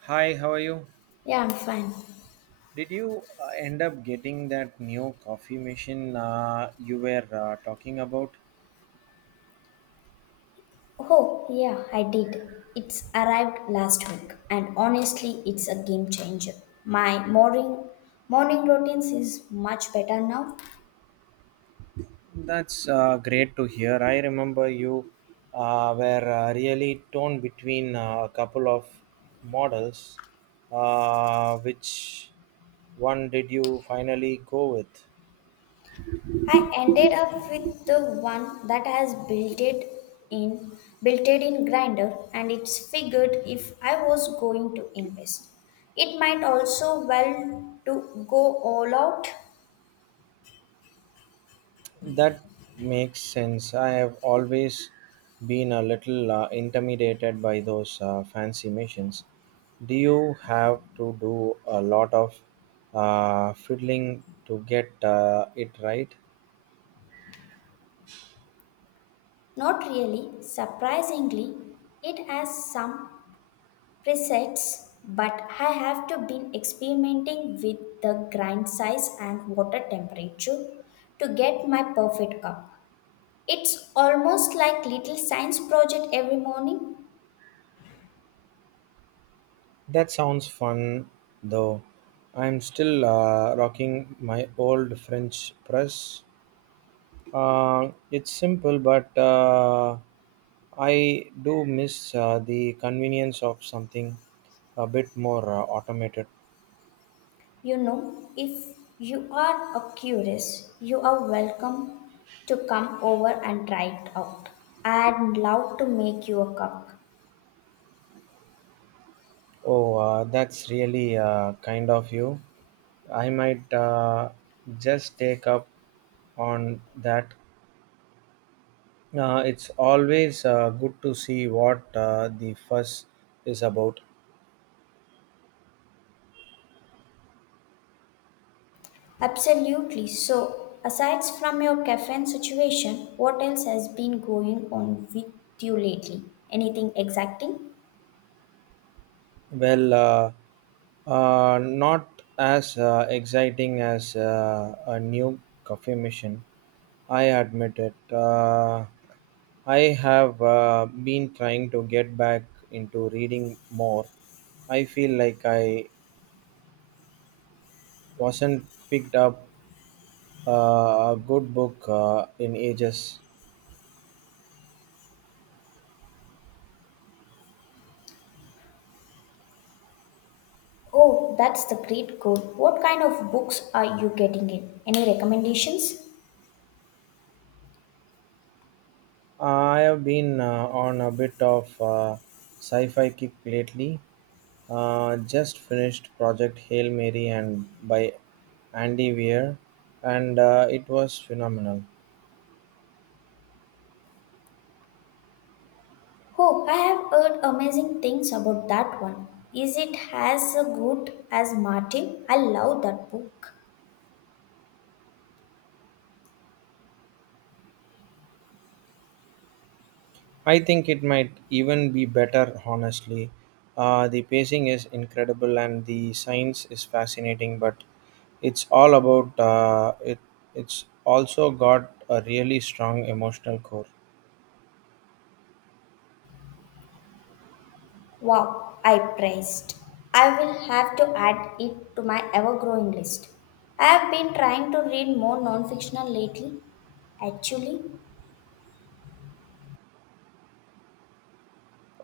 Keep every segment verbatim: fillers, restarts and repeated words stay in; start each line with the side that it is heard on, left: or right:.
right: Hi, how are you?
left: Yeah, I'm fine.
right: Did you uh, end up getting that new coffee machine uh, you were uh, talking about?
left: Oh, yeah, I did. It's arrived last week, and honestly, it's a game changer. My morning morning routines is much better now.
right: That's uh, great to hear. I remember you uh, were uh, really torn between uh, a couple of models. Uh, which one did you finally go with?
left: I ended up with the one that has built it in built it in grinder and it's figured if I was going to invest. It might also well to go all out.
right: That makes sense. I have always been a little uh, intimidated by those uh, fancy missions. Do you have to do a lot of uh, fiddling to get uh, it right?
left: Not really. Surprisingly, it has some presets, but I have to been experimenting with the grind size and water temperature to get my perfect cup. It's almost like little science project every morning.
right: That sounds fun though. I'm still uh, rocking my old French press. Uh, it's simple, but uh, I do miss uh, the convenience of something a bit more uh, automated.
left: You know, if you are a curious, you are welcome to come over and try it out. I'd love to make you a cup.
right: Oh, uh, that's really uh, kind of you. I might uh, just take up on that. Uh, it's always uh, good to see what uh, the fuss is about.
left: Absolutely. So, aside from your caffeine situation, what else has been going on with you lately? Anything exciting?
right: Well, uh, uh, not as uh, exciting as uh, a new coffee machine, I admit it. Uh, I have uh, been trying to get back into reading more. I feel like I wasn't picked up uh, a good book uh, in ages.
left: Oh, that's the great goal. What kind of books are you getting in? Any recommendations?
right: I have been uh, on a bit of uh, sci fi kick lately. Uh, just finished Project Hail Mary and by Andy Weir, and uh, it was phenomenal.
left: Oh, I have heard amazing things about that one. Is it as good as Martin? I love that book.
right: I think it might even be better, honestly. Uh, the pacing is incredible and the science is fascinating, but it's all about uh, it. It's also got a really strong emotional core.
left: Wow, I praised. I will have to add it to my ever growing list. I have been trying to read more non fictional lately. Actually,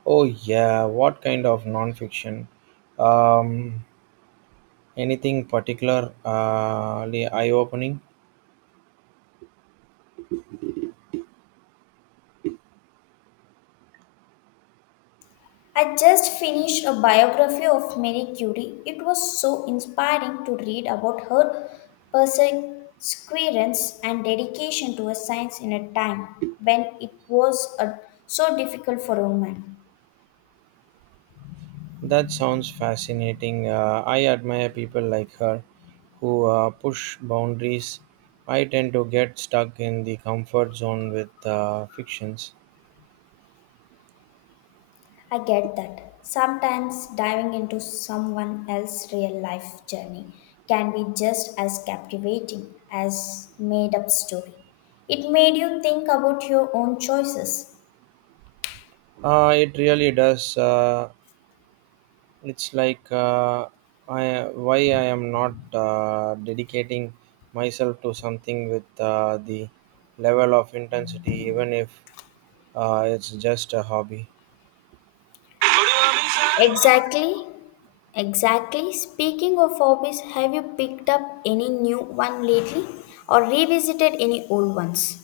right: Oh yeah, what kind of nonfiction? Um, Anything particularly eye-opening?
left: I just finished a biography of Marie Curie. It was so inspiring to read about her perseverance and dedication to a science in a time when it was uh, so difficult for a woman.
right: That sounds fascinating. Uh, I admire people like her who uh, push boundaries. I tend to get stuck in the comfort zone with uh, fictions.
left: I get that. Sometimes diving into someone else's real life journey can be just as captivating as made up story. It made you think about your own choices.
right: Uh, it really does. Uh, it's like uh, I, why I am not uh, dedicating myself to something with uh, the level of intensity, even if uh, it's just a hobby.
left: Exactly. Exactly. Speaking of hobbies, have you picked up any new one lately or revisited any old ones?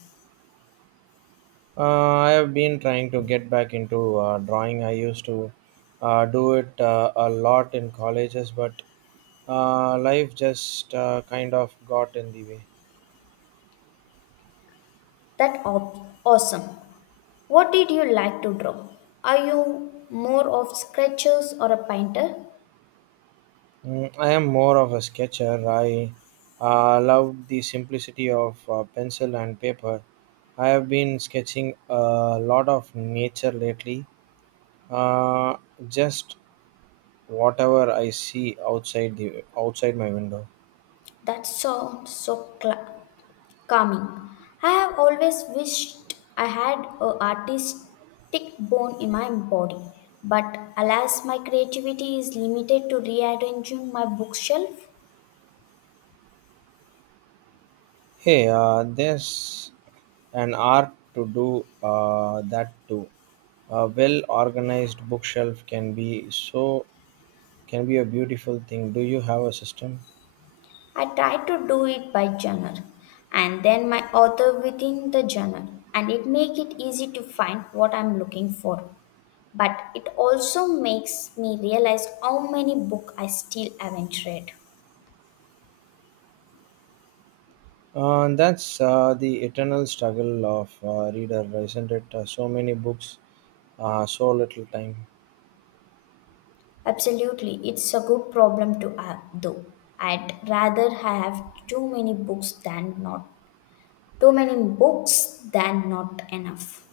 right: Uh, I have been trying to get back into uh, drawing. I used to uh, do it uh, a lot in colleges, but uh, life just uh, kind of got in the way.
left: That op- awesome. What did you like to draw? Are you more of sketchers or a painter?
right: Mm, I am more of a sketcher. I uh, love the simplicity of uh, pencil and paper. I have been sketching a lot of nature lately. Uh, just whatever I see outside the outside my window.
left: That sounds so cla calming. I have always wished I had a artistic bone in my body, but alas, my creativity is limited to rearranging my bookshelf.
right: Hey, uh, there's an art to do uh, that too. A well organized bookshelf can be so can be a beautiful thing. Do you have a system?
left: I try to do it by genre, and then my author within the genre, and it makes it easy to find what I'm looking for. But it also makes me realize how many books I still haven't read.
right: Uh, that's uh, the eternal struggle of uh, reader, isn't it? Uh, so many books, uh, so little time.
left: Absolutely, it's a good problem to have, though. I'd rather have too many books than not too many books than not enough.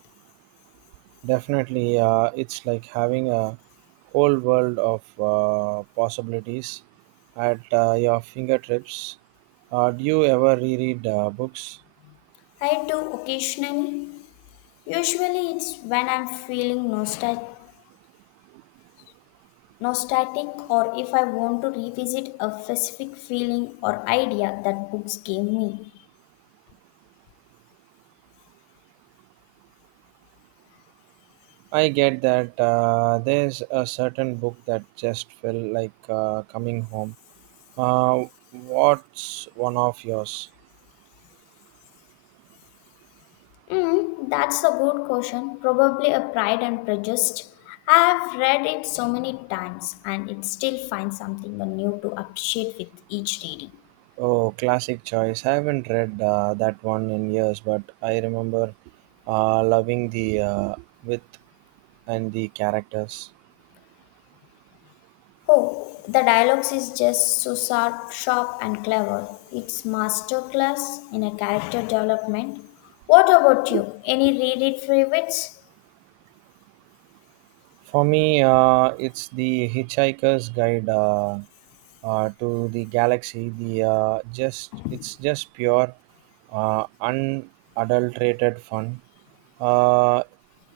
right: Definitely, uh, it's like having a whole world of uh, possibilities at uh, your fingertips. Uh, do you ever reread uh, books?
left: I do occasionally. Usually, it's when I'm feeling nostalgic. Nostalgic, or if I want to revisit a specific feeling or idea that books gave me.
right: I get that uh, there's a certain book that just felt like uh, coming home. Uh, what's one of yours?
left: Mm, that's a good question. Probably a Pride and Prejudice. I've read it so many times and it still finds something new to appreciate with each reading.
right: Oh, classic choice. I haven't read uh, that one in years, but I remember uh, loving the uh, width and the characters.
left: Oh, the dialogues is just so sharp, sharp and clever. It's masterclass in a character development. What about you? Any reread favorites?
right: For me, uh, it's the Hitchhiker's Guide uh, uh, to the Galaxy. The uh, just it's just pure, uh, unadulterated fun. Uh,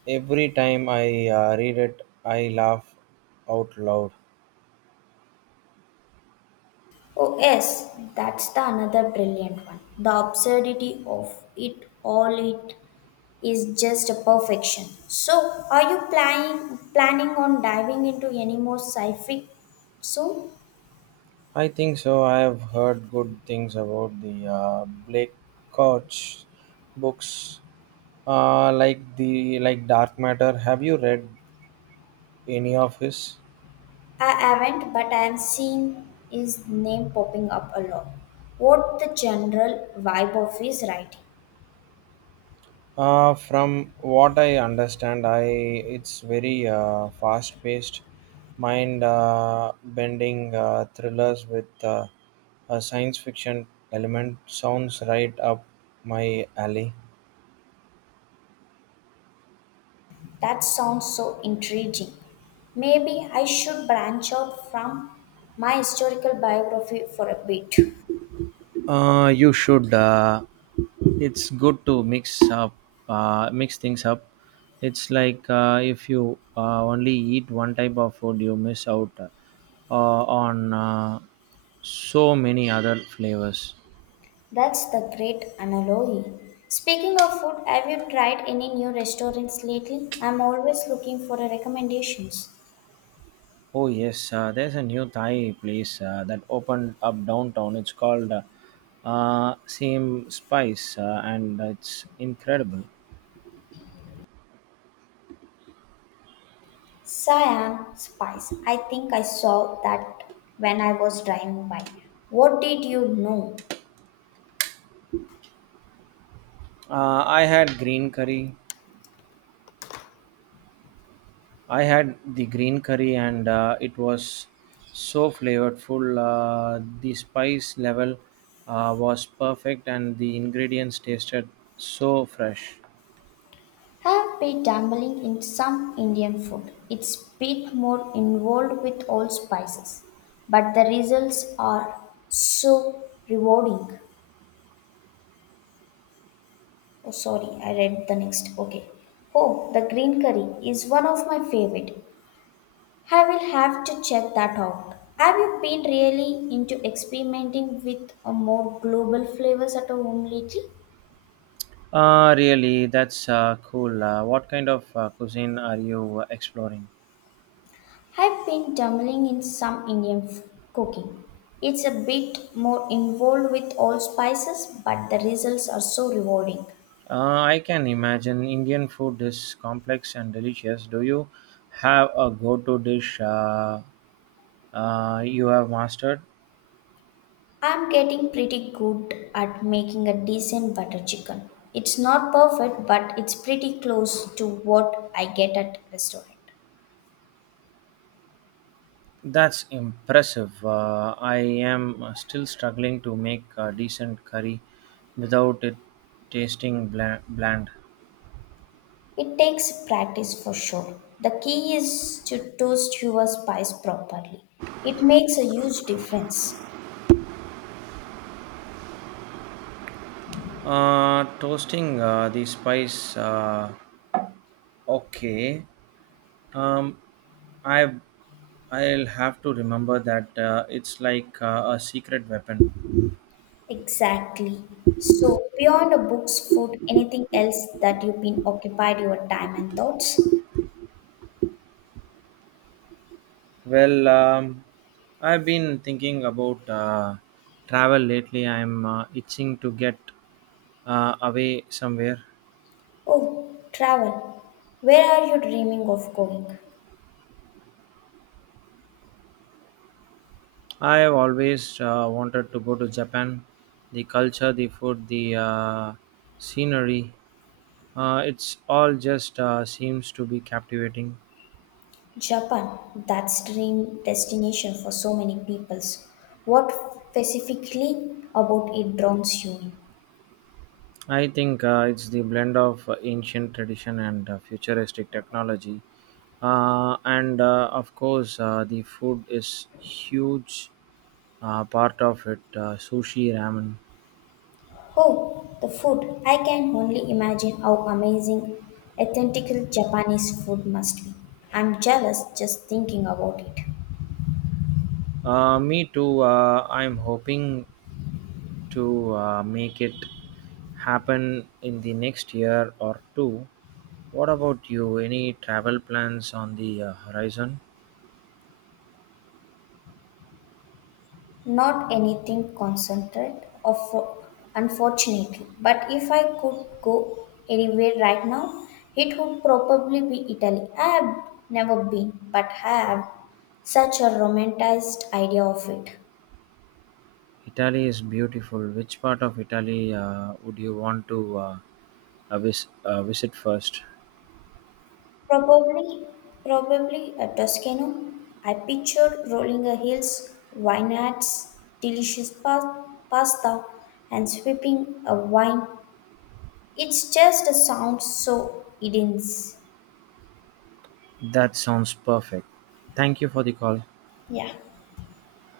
right: every time I uh, read it, I laugh out loud.
left: Oh yes, that's the another brilliant one. The absurdity of it all it is just a perfection. So, are you planning planning on diving into any more sci-fi soon?
right: I think so. I have heard good things about the uh, Blake Koch books, uh, like the like Dark Matter. Have you read any of his?
left: I haven't, but I am seeing his name popping up a lot. What the general vibe of his writing?
right: Uh, from what I understand, I it's very uh, fast-paced, mind-bending uh, thrillers with uh, a science fiction element. Sounds right up my alley.
left: That sounds so intriguing. Maybe I should branch out from my historical biography for a bit.
right: Uh, you should. Uh, it's good to mix up, uh, mix things up. It's like uh, if you uh, only eat one type of food, you miss out uh, on uh, so many other flavors.
left: That's the great analogy. Speaking of food, have you tried any new restaurants lately? I'm always looking for a recommendations.
right: Oh yes, uh, there's a new Thai place uh, that opened up downtown. It's called uh, uh, Same Spice, uh, and it's incredible.
left: Siam Spice. I think I saw that when I was driving by. What did you know?
right: Uh, I had green curry. I had the green curry, and uh, it was so flavorful. Uh, the spice level uh, was perfect, and the ingredients tasted so fresh.
left: I've been dabbling in some Indian food. It's bit more involved with all spices, but the results are so rewarding. Oh, sorry, I read the next. Okay. Oh, the green curry is one of my favorite. I will have to check that out. Have you been really into experimenting with a more global flavors at home lately?
right: Uh, really, that's uh, cool. Uh, what kind of uh, cuisine are you exploring?
left: I've been dabbling in some Indian f- cooking. It's a bit more involved with all spices, but the results are so rewarding.
right: Uh, I can imagine Indian food is complex and delicious. Do you have a go to dish uh, uh, you have mastered?
left: I'm getting pretty good at making a decent butter chicken. It's not perfect, but it's pretty close to what I get at restaurant.
right: That's impressive. Uh, I am uh, still struggling to make a decent curry without it tasting bland. bland.
left: It takes practice for sure. The key is to toast your spice properly. It makes a huge difference.
right: Uh, toasting uh, the spice. Uh, okay. Um, I I'll have to remember that uh, it's like uh, a secret weapon.
left: Exactly. So, beyond a book's food, anything else that you've been occupied your time and thoughts?
right: Well, um, I've been thinking about uh, travel lately. I'm uh, itching to get uh, away somewhere.
left: Oh, travel. Where are you dreaming of going?
right: I have always uh, wanted to go to Japan. The culture, the food, the uh, scenery, uh, it's all just uh, seems to be captivating.
left: Japan, that's dream destination for so many peoples. What specifically about it draws you in?
right: I think uh, it's the blend of uh, ancient tradition and uh, futuristic technology. Uh, and uh, of course, uh, the food is huge uh, part of it, uh, sushi ramen.
left: Oh, the food. I can only imagine how amazing authentic Japanese food must be. I'm jealous just thinking about it.
right: Uh, me too. Uh, i'm hoping to uh, make it happen in the next year or two. What about you, any travel plans on the uh, horizon?
left: Not anything concentrate, of, unfortunately. But if I could go anywhere right now, it would probably be Italy. I have never been, but have such a romanticized idea of it.
right: Italy is beautiful. Which part of Italy uh, would you want to uh, uh, vis- uh, visit first?
left: Probably, Probably a Toscano. I pictured rolling a hills, vineyards, delicious pa- pasta, and sipping a wine. It's just a sound so intense.
right: That sounds perfect. Thank you for the call.
left: Yeah.